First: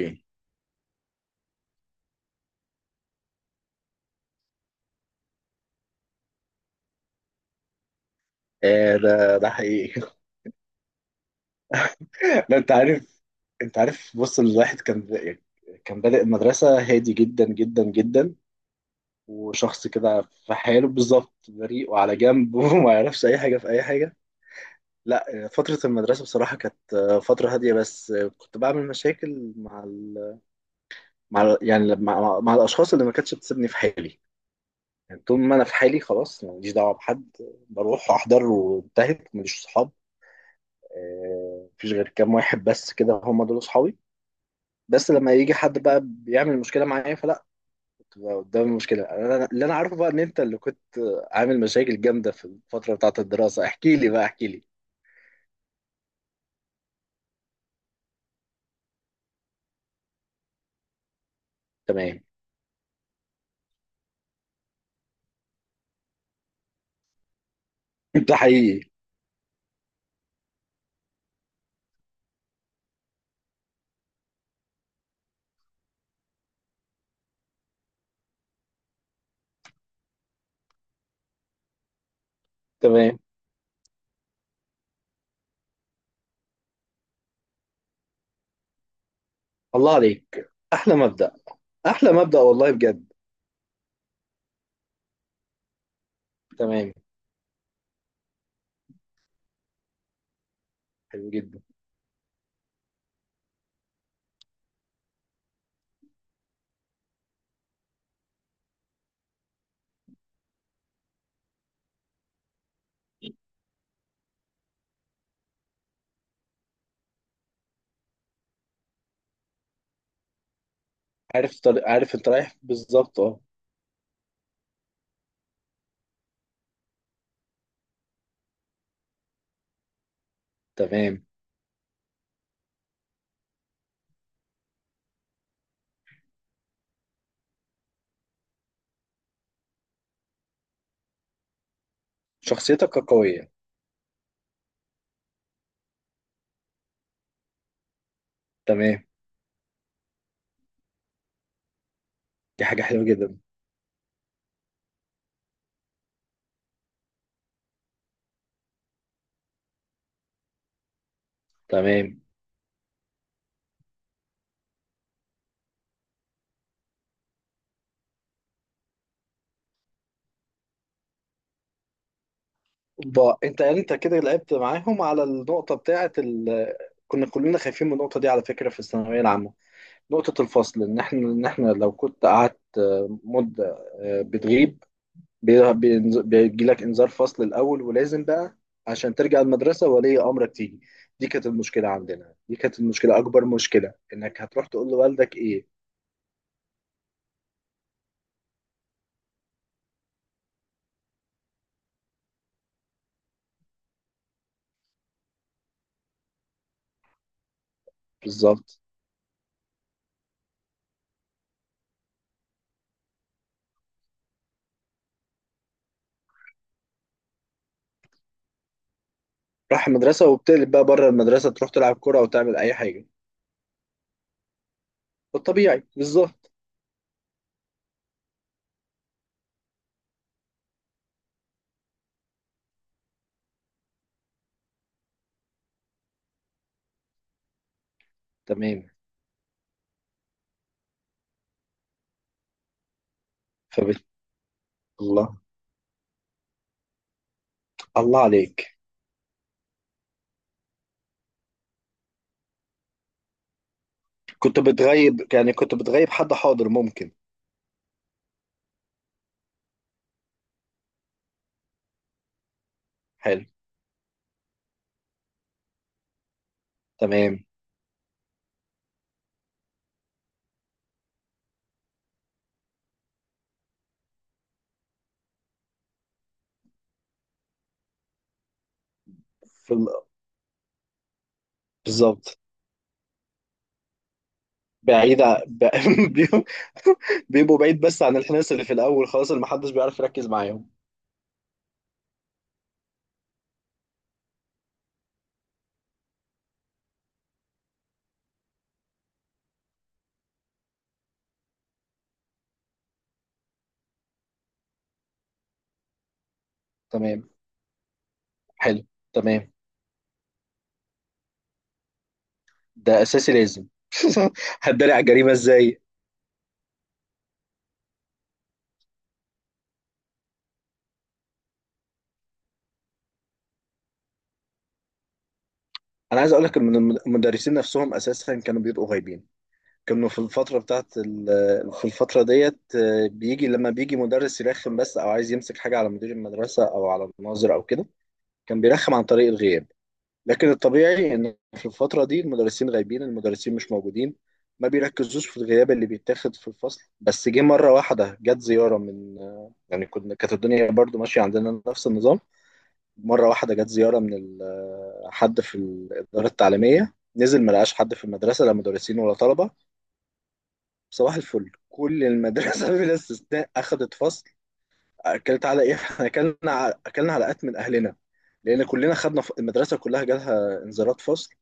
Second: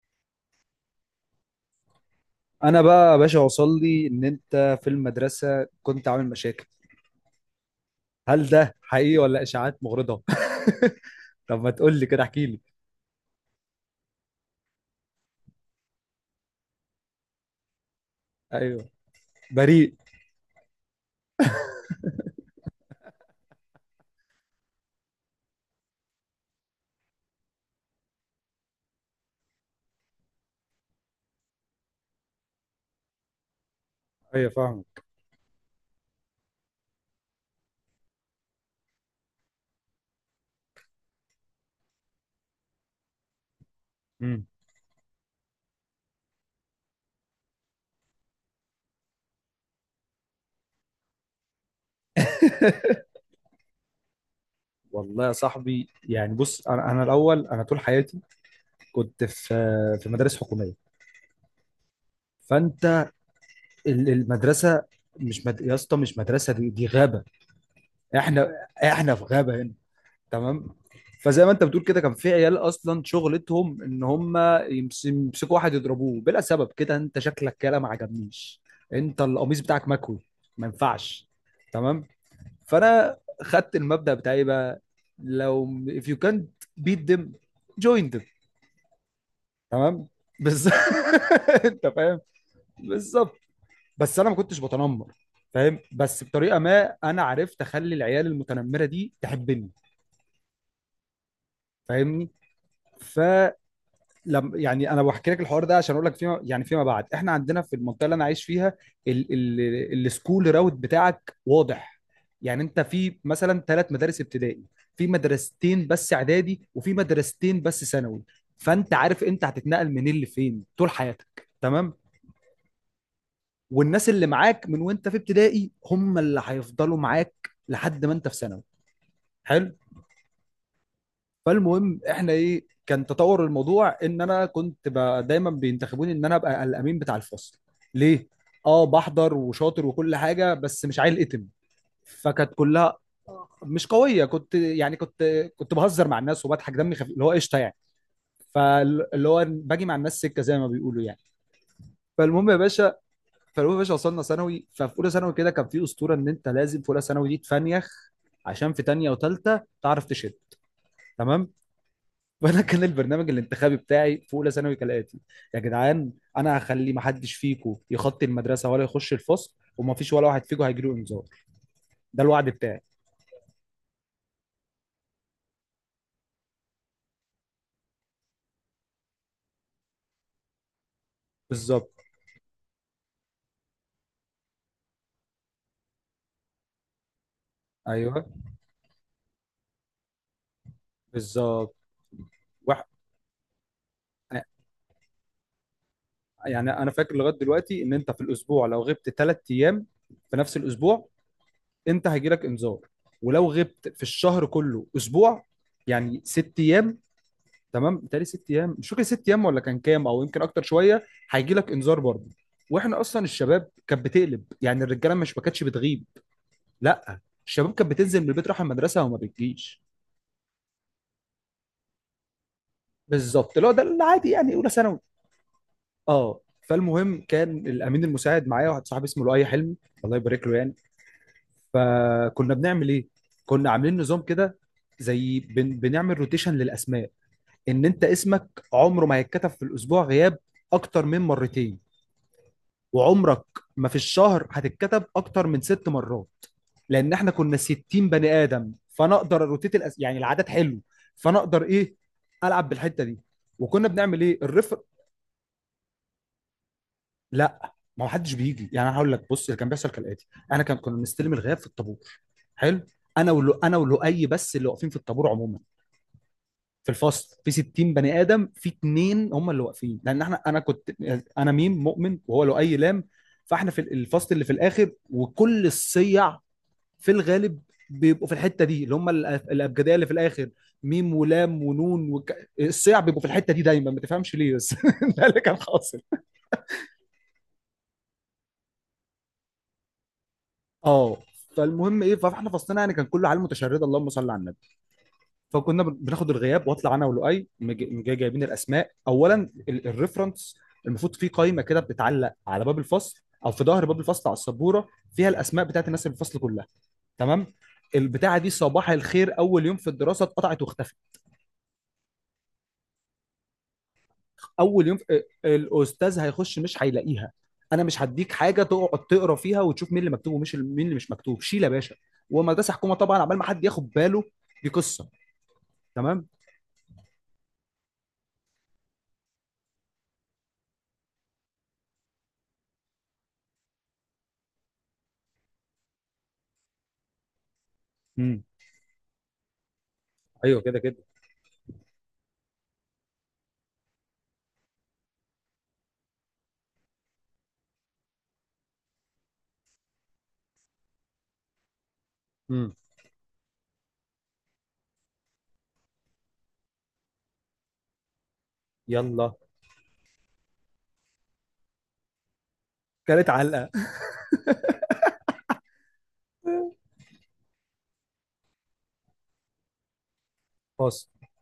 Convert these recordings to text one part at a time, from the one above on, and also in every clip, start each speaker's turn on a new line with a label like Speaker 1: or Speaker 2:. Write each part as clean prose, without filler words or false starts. Speaker 1: اوكي.
Speaker 2: انا بقى يا باشا، وصل لي ان انت في المدرسه كنت عامل مشاكل. هل ده
Speaker 1: آه،
Speaker 2: حقيقي
Speaker 1: ده
Speaker 2: ولا
Speaker 1: ده
Speaker 2: اشاعات
Speaker 1: حقيقي
Speaker 2: مغرضه؟ طب ما تقول لي كده، احكي
Speaker 1: لا،
Speaker 2: لي.
Speaker 1: انت عارف. بص، الواحد كان يعني كان بادئ المدرسة هادي جدا جدا جدا،
Speaker 2: ايوه.
Speaker 1: وشخص
Speaker 2: بريء.
Speaker 1: كده في حاله بالظبط بريء وعلى جنب وما يعرفش اي حاجة في اي حاجة. لا، فترة المدرسة بصراحة كانت فترة هادية، بس كنت بعمل مشاكل مع الاشخاص اللي ما كانتش بتسيبني في حالي.
Speaker 2: ايوه فاهمك.
Speaker 1: يعني طول ما انا في حالي خلاص ماليش دعوة بحد. بروح احضر وانتهت، ماليش صحاب. مفيش غير كام واحد بس كده، هم دول اصحابي.
Speaker 2: امم.
Speaker 1: بس لما يجي حد بقى بيعمل مشكله معايا فلا. كنت بقى قدام المشكله انا اللي انا عارفه بقى ان انت اللي كنت عامل مشاكل جامده في الفتره بتاعه الدراسه، احكي لي بقى، احكي لي.
Speaker 2: والله يا صاحبي، يعني بص، انا الاول انا طول حياتي كنت في مدارس حكوميه.
Speaker 1: تمام.
Speaker 2: فانت المدرسه، مش مد... يا اسطى، مش مدرسه، دي غابه.
Speaker 1: ده
Speaker 2: احنا
Speaker 1: حقيقي.
Speaker 2: احنا في غابه هنا، تمام؟ فزي ما انت بتقول كده، كان في عيال اصلا شغلتهم ان هم يمسكوا واحد يضربوه بلا سبب، كده انت شكلك كده ما عجبنيش، انت القميص بتاعك مكوي، ما ينفعش، تمام. فانا
Speaker 1: تمام.
Speaker 2: خدت المبدأ بتاعي بقى: لو if you can't beat them join them،
Speaker 1: الله
Speaker 2: تمام؟
Speaker 1: عليك،
Speaker 2: بس
Speaker 1: احلى مبدأ.
Speaker 2: انت
Speaker 1: احلى
Speaker 2: فاهم.
Speaker 1: مبدأ والله بجد.
Speaker 2: بالظبط. بس انا ما كنتش بتنمر، فاهم؟ بس بطريقه
Speaker 1: تمام،
Speaker 2: ما، انا عرفت اخلي العيال المتنمره دي تحبني،
Speaker 1: حلو جدا.
Speaker 2: فاهمني؟ ف لما، يعني انا بحكي لك الحوار ده عشان اقول لك، فيما يعني فيما بعد، احنا عندنا في المنطقه اللي انا عايش فيها ال ال السكول راوت بتاعك واضح. يعني انت في مثلا ثلاث مدارس ابتدائي، في مدرستين بس اعدادي، وفي مدرستين بس ثانوي. فانت عارف انت هتتنقل منين لفين طول حياتك،
Speaker 1: عارف طريق،
Speaker 2: تمام؟
Speaker 1: عارف انت رايح بالظبط، اه.
Speaker 2: والناس اللي معاك من وانت في ابتدائي، هم اللي هيفضلوا معاك لحد ما انت في ثانوي. حلو.
Speaker 1: تمام،
Speaker 2: فالمهم، احنا ايه كان تطور الموضوع، ان انا دايما بينتخبوني ان انا ابقى الامين بتاع الفصل. ليه؟ اه بحضر وشاطر وكل حاجه، بس مش عيل اتم. فكانت كلها،
Speaker 1: شخصيتك قويه.
Speaker 2: مش قويه، كنت كنت بهزر مع الناس وبضحك، دمي خفيف، اللي هو قشطه يعني.
Speaker 1: تمام،
Speaker 2: فاللي هو باجي مع الناس سكه، زي ما بيقولوا يعني. فالمهم يا
Speaker 1: دي حاجه
Speaker 2: باشا،
Speaker 1: حلوه جدا.
Speaker 2: فالمهم يا باشا، وصلنا ثانوي. ففي اولى ثانوي كده كان في اسطوره ان انت لازم في اولى ثانوي دي تفنيخ، عشان في تانية وتالتة تعرف تشد، تمام.
Speaker 1: تمام.
Speaker 2: فانا كان البرنامج الانتخابي بتاعي في اولى ثانوي كالاتي: يا جدعان، انا هخلي ما حدش فيكم يخطي المدرسه ولا يخش الفصل، وما فيش ولا واحد فيكم هيجي له انذار. ده الوعد بتاعي.
Speaker 1: بقى انت يعني انت كده لعبت معاهم على النقطه بتاعه كنا كلنا خايفين من النقطه دي على فكره في الثانويه العامه. نقطة الفصل، إن إحنا
Speaker 2: بالظبط.
Speaker 1: لو كنت قعدت مدة بتغيب، بيجيلك إنذار فصل الأول، ولازم
Speaker 2: ايوه.
Speaker 1: بقى عشان ترجع المدرسة ولي أمرك تيجي. دي كانت
Speaker 2: بالظبط.
Speaker 1: المشكلة عندنا، دي كانت
Speaker 2: وح...
Speaker 1: المشكلة، أكبر مشكلة إنك هتروح تقول لوالدك إيه.
Speaker 2: يعني انا فاكر لغايه دلوقتي ان انت في الاسبوع لو غبت 3 ايام في نفس الاسبوع، انت هيجي لك انذار. ولو غبت في الشهر كله اسبوع، يعني 6 ايام، تمام، بتهيألي 6 ايام،
Speaker 1: بالظبط.
Speaker 2: مش فاكر 6 ايام ولا كان كام، او يمكن اكتر شويه، هيجي لك انذار برضه. واحنا اصلا الشباب كانت بتقلب، يعني الرجاله، مش ما كانتش بتغيب، لا، الشباب كانت بتنزل من البيت رايحه المدرسه وما بتجيش.
Speaker 1: راح المدرسة وبتقلب بقى بره المدرسة، تروح تلعب كرة أو تعمل أي حاجة.
Speaker 2: بالظبط، اللي هو ده العادي يعني اولى ثانوي.
Speaker 1: الطبيعي
Speaker 2: اه.
Speaker 1: بالظبط.
Speaker 2: فالمهم، كان الامين المساعد معايا واحد صاحبي اسمه لؤي حلمي، الله يبارك له يعني. فكنا بنعمل ايه؟ كنا عاملين نظام كده، بنعمل روتيشن للاسماء، ان انت اسمك
Speaker 1: تمام.
Speaker 2: عمره ما هيتكتب في الاسبوع غياب اكتر من مرتين، وعمرك ما في
Speaker 1: فبت...
Speaker 2: الشهر هتتكتب
Speaker 1: الله،
Speaker 2: اكتر من 6 مرات. لان احنا كنا 60
Speaker 1: الله
Speaker 2: بني ادم،
Speaker 1: عليك.
Speaker 2: فانا اقدر روتيت يعني العدد حلو. فانا اقدر ايه، العب بالحته دي. وكنا بنعمل ايه
Speaker 1: كنت
Speaker 2: الرفر.
Speaker 1: بتغيب، يعني كنت بتغيب، حد حاضر ممكن؟
Speaker 2: لا، ما حدش بيجي. يعني انا هقول لك، بص اللي كان بيحصل كالاتي: انا كنا بنستلم الغياب في الطابور. حلو. انا
Speaker 1: حلو.
Speaker 2: ولو، انا ولؤي بس اللي واقفين في الطابور عموما، في الفصل
Speaker 1: تمام.
Speaker 2: في 60 بني ادم، في اتنين هم اللي واقفين، لان احنا انا كنت، انا ميم مؤمن وهو لؤي لام، فاحنا في الفصل اللي في الاخر. وكل الصيع في الغالب بيبقوا في الحته دي، اللي هم
Speaker 1: في
Speaker 2: الابجديه اللي في الاخر: ميم ولام ونون
Speaker 1: بالظبط.
Speaker 2: الصيع بيبقوا في الحته دي دايما، ما تفهمش ليه بس
Speaker 1: بعيد
Speaker 2: ده اللي
Speaker 1: ع-
Speaker 2: كان
Speaker 1: ب...
Speaker 2: حاصل.
Speaker 1: بي- بيبقوا بعيد بس عن الحناس اللي في الاول، خلاص اللي محدش بيعرف يركز معاهم.
Speaker 2: اه. فالمهم ايه، فاحنا فصلنا يعني كان كله عيال متشرده، اللهم صل على النبي. فكنا بناخد الغياب، واطلع انا ولؤي جايبين الاسماء. اولا الريفرنس، المفروض في قائمه كده بتتعلق على باب الفصل او في ظهر باب الفصل على السبوره، فيها الاسماء بتاعت الناس اللي في الفصل كلها،
Speaker 1: تمام.
Speaker 2: تمام. البتاعه دي
Speaker 1: حلو.
Speaker 2: صباح الخير
Speaker 1: تمام،
Speaker 2: اول يوم في الدراسه اتقطعت واختفت.
Speaker 1: ده اساسي لازم.
Speaker 2: اول
Speaker 1: هتداري
Speaker 2: يوم
Speaker 1: على
Speaker 2: في...
Speaker 1: الجريمه ازاي؟
Speaker 2: الاستاذ هيخش مش هيلاقيها، انا مش هديك حاجه تقعد تقرا فيها وتشوف مين اللي مكتوب ومش مين اللي مش مكتوب، شيل يا باشا. ومدرسه حكومه طبعا، عبال ما حد ياخد باله دي قصه،
Speaker 1: انا
Speaker 2: تمام.
Speaker 1: عايز اقول لك ان المدرسين نفسهم اساسا كانوا بيبقوا غايبين. كانوا في الفتره بتاعت في الفتره ديت بيجي، لما بيجي مدرس يرخم بس او عايز يمسك حاجه على مدير المدرسه او على الناظر او كده،
Speaker 2: امم.
Speaker 1: كان بيرخم عن طريق الغياب. لكن
Speaker 2: ايوه كده كده.
Speaker 1: الطبيعي ان في الفتره دي المدرسين غايبين، المدرسين مش موجودين، ما بيركزوش في الغياب اللي بيتاخد في الفصل. بس جه مره واحده جت زياره من، يعني كنا، كانت الدنيا برضو ماشيه عندنا نفس النظام.
Speaker 2: امم.
Speaker 1: مره واحده جت زياره من حد في الاداره التعليميه، نزل ما لقاش حد في المدرسه، لا مدرسين ولا
Speaker 2: يلا.
Speaker 1: طلبه. صباح الفل كل المدرسه بلا
Speaker 2: كانت
Speaker 1: استثناء
Speaker 2: علقه.
Speaker 1: اخذت فصل. اكلت على ايه؟ احنا اكلنا اكلنا علقات من اهلنا، لان كلنا خدنا المدرسه كلها جالها انذارات
Speaker 2: فاصل.
Speaker 1: فصل،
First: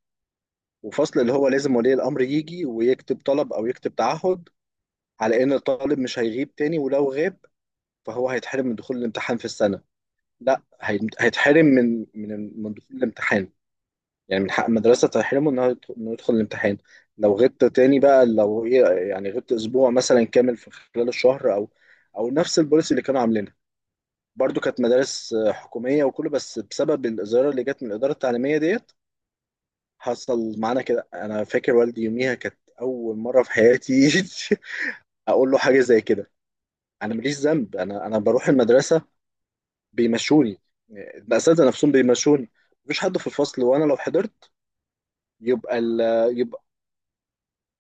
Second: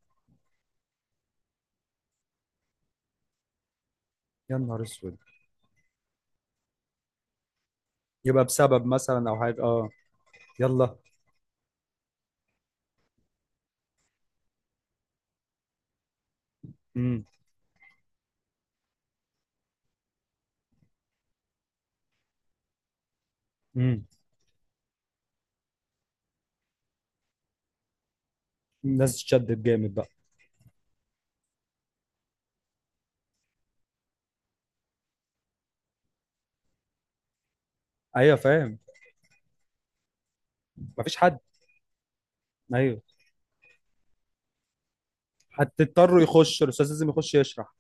Speaker 1: وفصل اللي هو لازم ولي الأمر يجي ويكتب طلب أو يكتب تعهد
Speaker 2: يا نهار اسود.
Speaker 1: على إن الطالب مش هيغيب تاني، ولو غاب فهو
Speaker 2: يبقى
Speaker 1: هيتحرم من
Speaker 2: بسبب
Speaker 1: دخول
Speaker 2: مثلا
Speaker 1: الامتحان
Speaker 2: او
Speaker 1: في
Speaker 2: حاجه،
Speaker 1: السنة.
Speaker 2: اه.
Speaker 1: لا،
Speaker 2: يلا.
Speaker 1: هيتحرم من دخول الامتحان. يعني من حق المدرسة تحرمه إنه يدخل الامتحان.
Speaker 2: امم.
Speaker 1: لو غبت تاني بقى، لو إيه، يعني غبت أسبوع مثلا كامل في خلال الشهر، أو نفس البوليسي اللي كانوا عاملينها.
Speaker 2: امم.
Speaker 1: برضو كانت مدارس حكومية وكله، بس بسبب الإزالة اللي جت من الإدارة التعليمية ديت
Speaker 2: الناس تشدد جامد بقى.
Speaker 1: حصل معانا كده. انا فاكر والدي يوميها، كانت اول مره في حياتي اقول له حاجه زي كده. انا ماليش ذنب، انا
Speaker 2: ايوه
Speaker 1: بروح
Speaker 2: فاهم.
Speaker 1: المدرسه بيمشوني،
Speaker 2: مفيش حد.
Speaker 1: الاساتذه نفسهم بيمشوني. مفيش
Speaker 2: ايوه.
Speaker 1: حد في الفصل، وانا لو حضرت يبقى ال...
Speaker 2: هتضطروا يخش
Speaker 1: يبقى،
Speaker 2: الاستاذ لازم يخش يشرح.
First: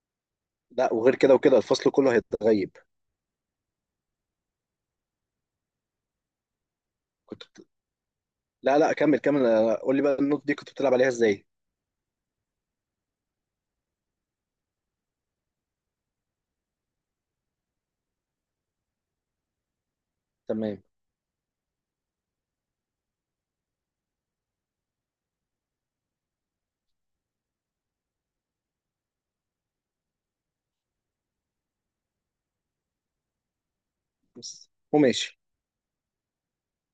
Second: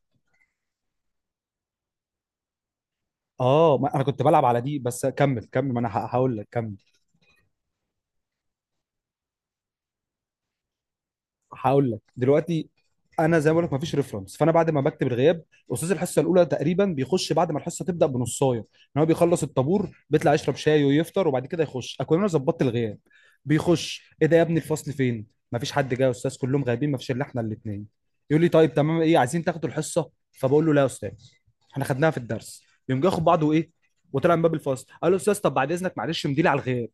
Speaker 1: لا، وغير كده وكده الفصل كله هيتغيب.
Speaker 2: اه، ما انا كنت بلعب على دي، بس كمل كمل، ما انا هقول لك، كمل.
Speaker 1: كنت بت... لا، لا، كمل، كمل، قول لي بقى، النوت دي كنت بتلعب عليها ازاي؟
Speaker 2: هقول لك دلوقتي. انا زي ما بقول لك مفيش ريفرنس، فانا بعد ما بكتب الغياب، استاذ الحصه الاولى تقريبا بيخش بعد ما الحصه تبدا بنصايه، ان هو بيخلص الطابور بيطلع يشرب
Speaker 1: تمام.
Speaker 2: شاي ويفطر وبعد كده يخش، اكون انا ظبطت الغياب. بيخش: ايه ده يا ابني الفصل فين؟ مفيش حد جاي يا استاذ، كلهم غايبين، مفيش الا احنا الاثنين. يقول لي طيب تمام، ايه عايزين تاخدوا الحصه؟ فبقول له لا يا استاذ، احنا خدناها في الدرس. يقوم جاي ياخد بعضه ايه، وطلع من باب
Speaker 1: بس
Speaker 2: الفصل، قال له: استاذ
Speaker 1: وماشي.
Speaker 2: طب بعد اذنك معلش مديلي على الغياب.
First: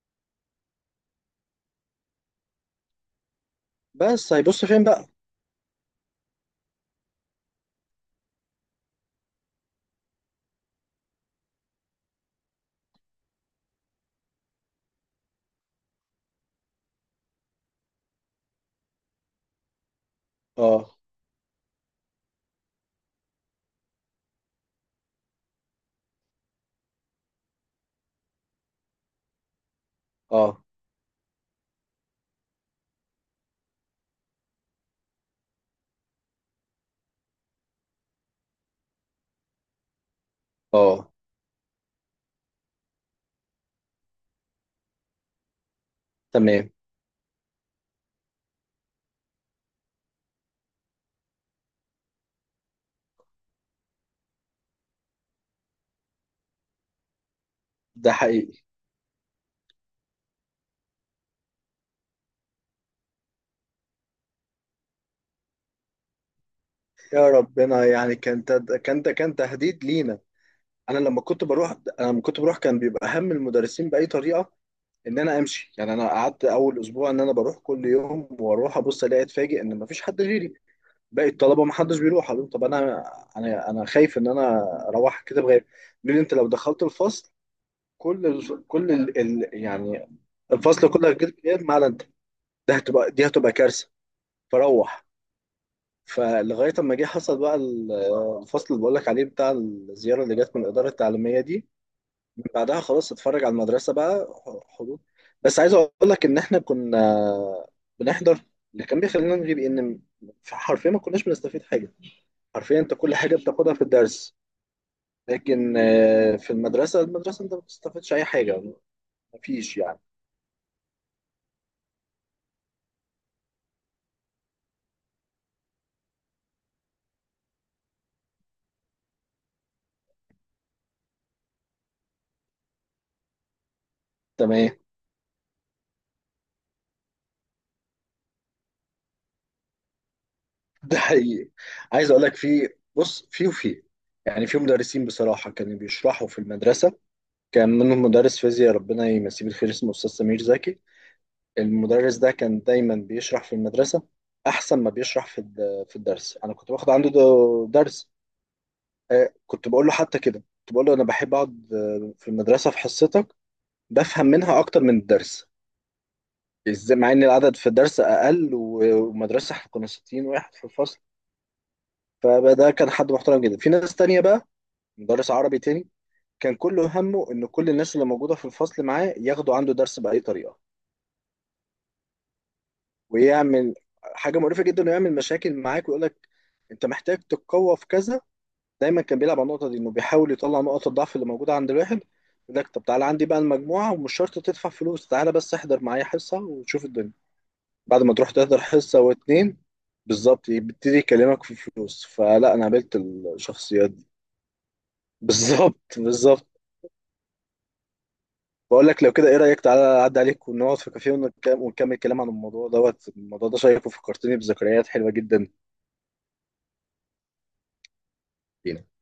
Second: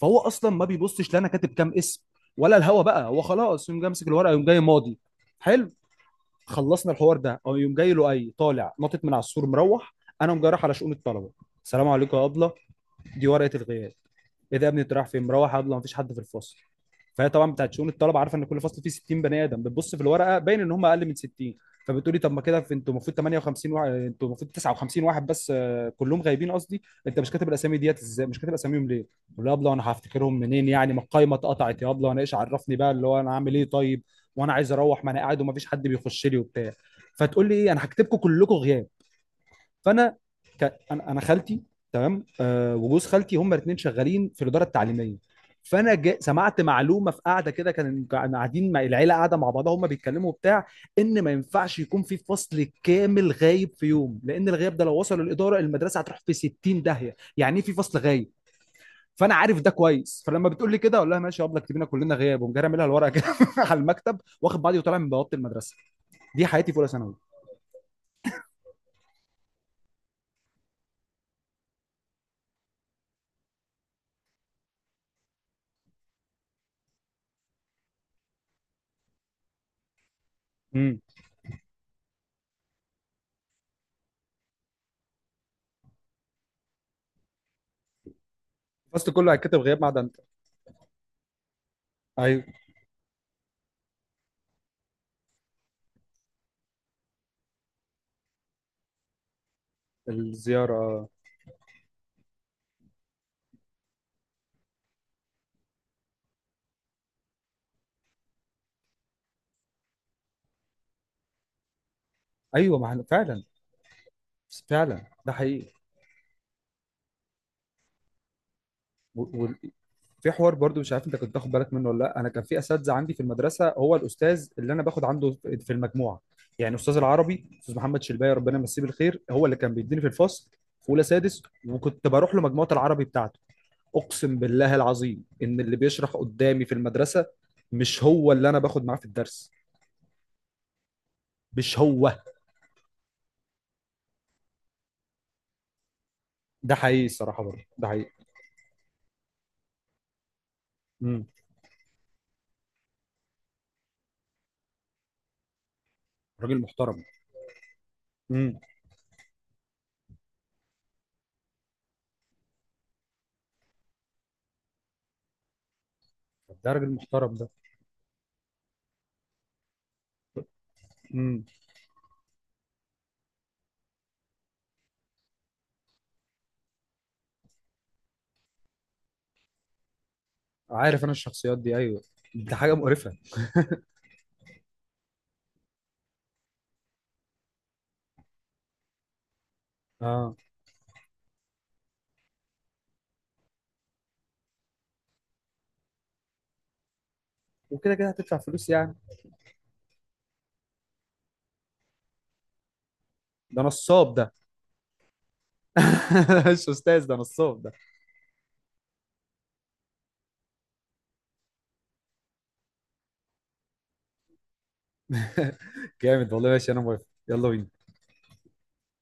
Speaker 2: فهو اصلا ما بيبصش لا انا كاتب كام اسم ولا الهوا بقى، هو خلاص يقوم جاي ماسك الورقه
Speaker 1: بس
Speaker 2: يقوم جاي
Speaker 1: هيبص فين
Speaker 2: ماضي.
Speaker 1: بقى؟
Speaker 2: حلو. خلصنا الحوار ده، او يقوم جاي له اي طالع، نطت من على السور مروح. انا قوم جاي رايح على شؤون الطلبه. السلام عليكم يا ابله، دي ورقه الغياب. ايه ده يا ابني انت رايح فين؟ مروح يلا، مفيش حد في الفصل. فهي طبعا بتاعت شؤون الطلبه عارفه ان كل فصل فيه 60 بني ادم، بتبص في الورقه، باين ان هم
Speaker 1: اه،
Speaker 2: اقل من 60. فبتقولي طب، ما كده انتوا المفروض 58 واحد، انتوا المفروض 59 واحد بس آه، كلهم غايبين قصدي. انت مش كاتب الاسامي ديت ازاي؟ مش كاتب اساميهم ليه؟ يقول لها يابلا وانا هفتكرهم
Speaker 1: اه،
Speaker 2: منين يعني، ما القايمه اتقطعت يا يابلا، وانا ايش عرفني بقى اللي هو انا عامل ايه طيب، وانا عايز اروح، ما انا قاعد ومفيش حد بيخش لي وبتاع. فتقول لي ايه، انا هكتبكم كلكم غياب. فانا ك... انا،
Speaker 1: اه.
Speaker 2: خالتي تمام آه وجوز خالتي هم الاثنين شغالين في الاداره التعليميه. فانا سمعت
Speaker 1: تمام،
Speaker 2: معلومه في قاعده كده، كان كان قاعدين مع العيله قاعده مع بعضها هم بيتكلموا بتاع، ان ما ينفعش يكون في فصل كامل غايب في يوم، لان الغياب ده لو وصل للاداره المدرسه هتروح في 60 داهيه، يعني ايه في فصل
Speaker 1: ده
Speaker 2: غايب.
Speaker 1: حقيقي.
Speaker 2: فانا عارف ده كويس، فلما بتقول لي كده اقول لها ماشي يا ابله اكتبينا كلنا غياب، ومجرى اعملها الورقه كده على المكتب، واخد بعضي وطالع من بوابه المدرسه. دي حياتي في اولى ثانوي.
Speaker 1: يا ربنا. يعني كان كان تهديد لينا. انا لما كنت بروح كان بيبقى هم المدرسين باي طريقه ان انا امشي. يعني انا قعدت اول اسبوع ان انا بروح كل يوم، واروح ابص الاقي اتفاجئ ان مفيش حد غيري.
Speaker 2: امم.
Speaker 1: باقي الطلبه ما حدش بيروح. أقول لهم طب انا انا خايف ان انا اروح كده بغير. يقولوا لي انت لو دخلت الفصل
Speaker 2: الفصل كله هيتكتب غياب ما عدا
Speaker 1: يعني
Speaker 2: انت.
Speaker 1: الفصل كله هيتكتب غياب ما عدا انت.
Speaker 2: ايوه.
Speaker 1: ده هتبقى دي هتبقى كارثه. فروح. فلغايه اما جه، حصل بقى الفصل اللي بقول لك عليه بتاع الزياره اللي جت من
Speaker 2: الزيارة
Speaker 1: الاداره
Speaker 2: آه.
Speaker 1: التعليميه دي، من بعدها خلاص اتفرج على المدرسه بقى. حضور. بس عايز اقول لك ان احنا كنا بنحضر. اللي كان بيخلينا نغيب ان حرفيا ما كناش بنستفيد حاجه.
Speaker 2: ايوه
Speaker 1: حرفيا
Speaker 2: ما
Speaker 1: انت
Speaker 2: احنا
Speaker 1: كل حاجه
Speaker 2: فعلا،
Speaker 1: بتاخدها في الدرس،
Speaker 2: فعلا ده حقيقي.
Speaker 1: لكن في المدرسه، انت ما بتستفيدش اي حاجه. مفيش يعني.
Speaker 2: وفي حوار برضو مش عارف انت كنت تاخد بالك منه ولا لا، انا كان في اساتذه عندي في المدرسه، هو الاستاذ اللي انا باخد عنده في في المجموعه. يعني استاذ العربي، استاذ محمد شلباي، ربنا يمسيه بالخير، هو اللي كان بيديني في الفصل في اولى سادس، وكنت بروح له مجموعه العربي بتاعته. اقسم
Speaker 1: تمام.
Speaker 2: بالله العظيم ان اللي بيشرح قدامي في المدرسه مش هو اللي انا باخد معاه في الدرس،
Speaker 1: ده حقيقي.
Speaker 2: مش
Speaker 1: عايز
Speaker 2: هو.
Speaker 1: اقول لك، في بص، في وفي يعني في مدرسين بصراحه كانوا بيشرحوا في
Speaker 2: ده
Speaker 1: المدرسه.
Speaker 2: حقيقي الصراحه، برضه
Speaker 1: كان
Speaker 2: ده
Speaker 1: منهم
Speaker 2: حقيقي.
Speaker 1: مدرس فيزياء ربنا يمسيه بالخير اسمه أستاذ سمير زكي.
Speaker 2: امم.
Speaker 1: المدرس ده كان دايما بيشرح في المدرسة أحسن ما بيشرح في في الدرس. أنا
Speaker 2: راجل
Speaker 1: كنت باخد
Speaker 2: محترم.
Speaker 1: عنده درس.
Speaker 2: امم.
Speaker 1: كنت بقول له حتى كده، كنت بقول له أنا بحب أقعد في المدرسة في حصتك، بفهم منها أكتر من الدرس.
Speaker 2: ده راجل
Speaker 1: إزاي مع إن
Speaker 2: محترم،
Speaker 1: العدد في الدرس أقل ومدرسة إحنا كنا 60 واحد في الفصل.
Speaker 2: ده.
Speaker 1: فده كان حد محترم جدا. في ناس تانية بقى، مدرس عربي تاني، كان كل همه إن كل الناس اللي موجودة في الفصل معاه ياخدوا عنده درس بأي طريقة،
Speaker 2: عارف انا الشخصيات دي، ايوه. دي حاجه مقرفه.
Speaker 1: ويعمل حاجه مقرفه جدا، ويعمل مشاكل معاك ويقول لك انت محتاج تتقوى في كذا. دايما كان بيلعب على النقطه دي، انه بيحاول
Speaker 2: اه.
Speaker 1: يطلع نقط الضعف اللي موجوده عند الواحد. يقول لك طب تعالى عندي بقى المجموعه، ومش شرط تدفع فلوس، تعالى بس احضر معايا حصه وتشوف الدنيا.
Speaker 2: وكده
Speaker 1: بعد
Speaker 2: كده
Speaker 1: ما تروح
Speaker 2: هتدفع
Speaker 1: تحضر
Speaker 2: فلوس يعني.
Speaker 1: حصه واتنين بالظبط يبتدي يكلمك في فلوس. فلا، انا قابلت
Speaker 2: ده
Speaker 1: الشخصيات دي
Speaker 2: نصاب ده.
Speaker 1: بالظبط، بالظبط.
Speaker 2: مش استاذ، ده نصاب ده.
Speaker 1: بقول لك، لو كده ايه رايك تعالى اعدي عليك ونقعد في كافيه ونكمل كلام عن الموضوع دوت الموضوع ده شيق وفكرتني بذكريات حلوه جدا.
Speaker 2: جامد والله، ماشي انا موافق، يلا بينا.
Speaker 1: لينا.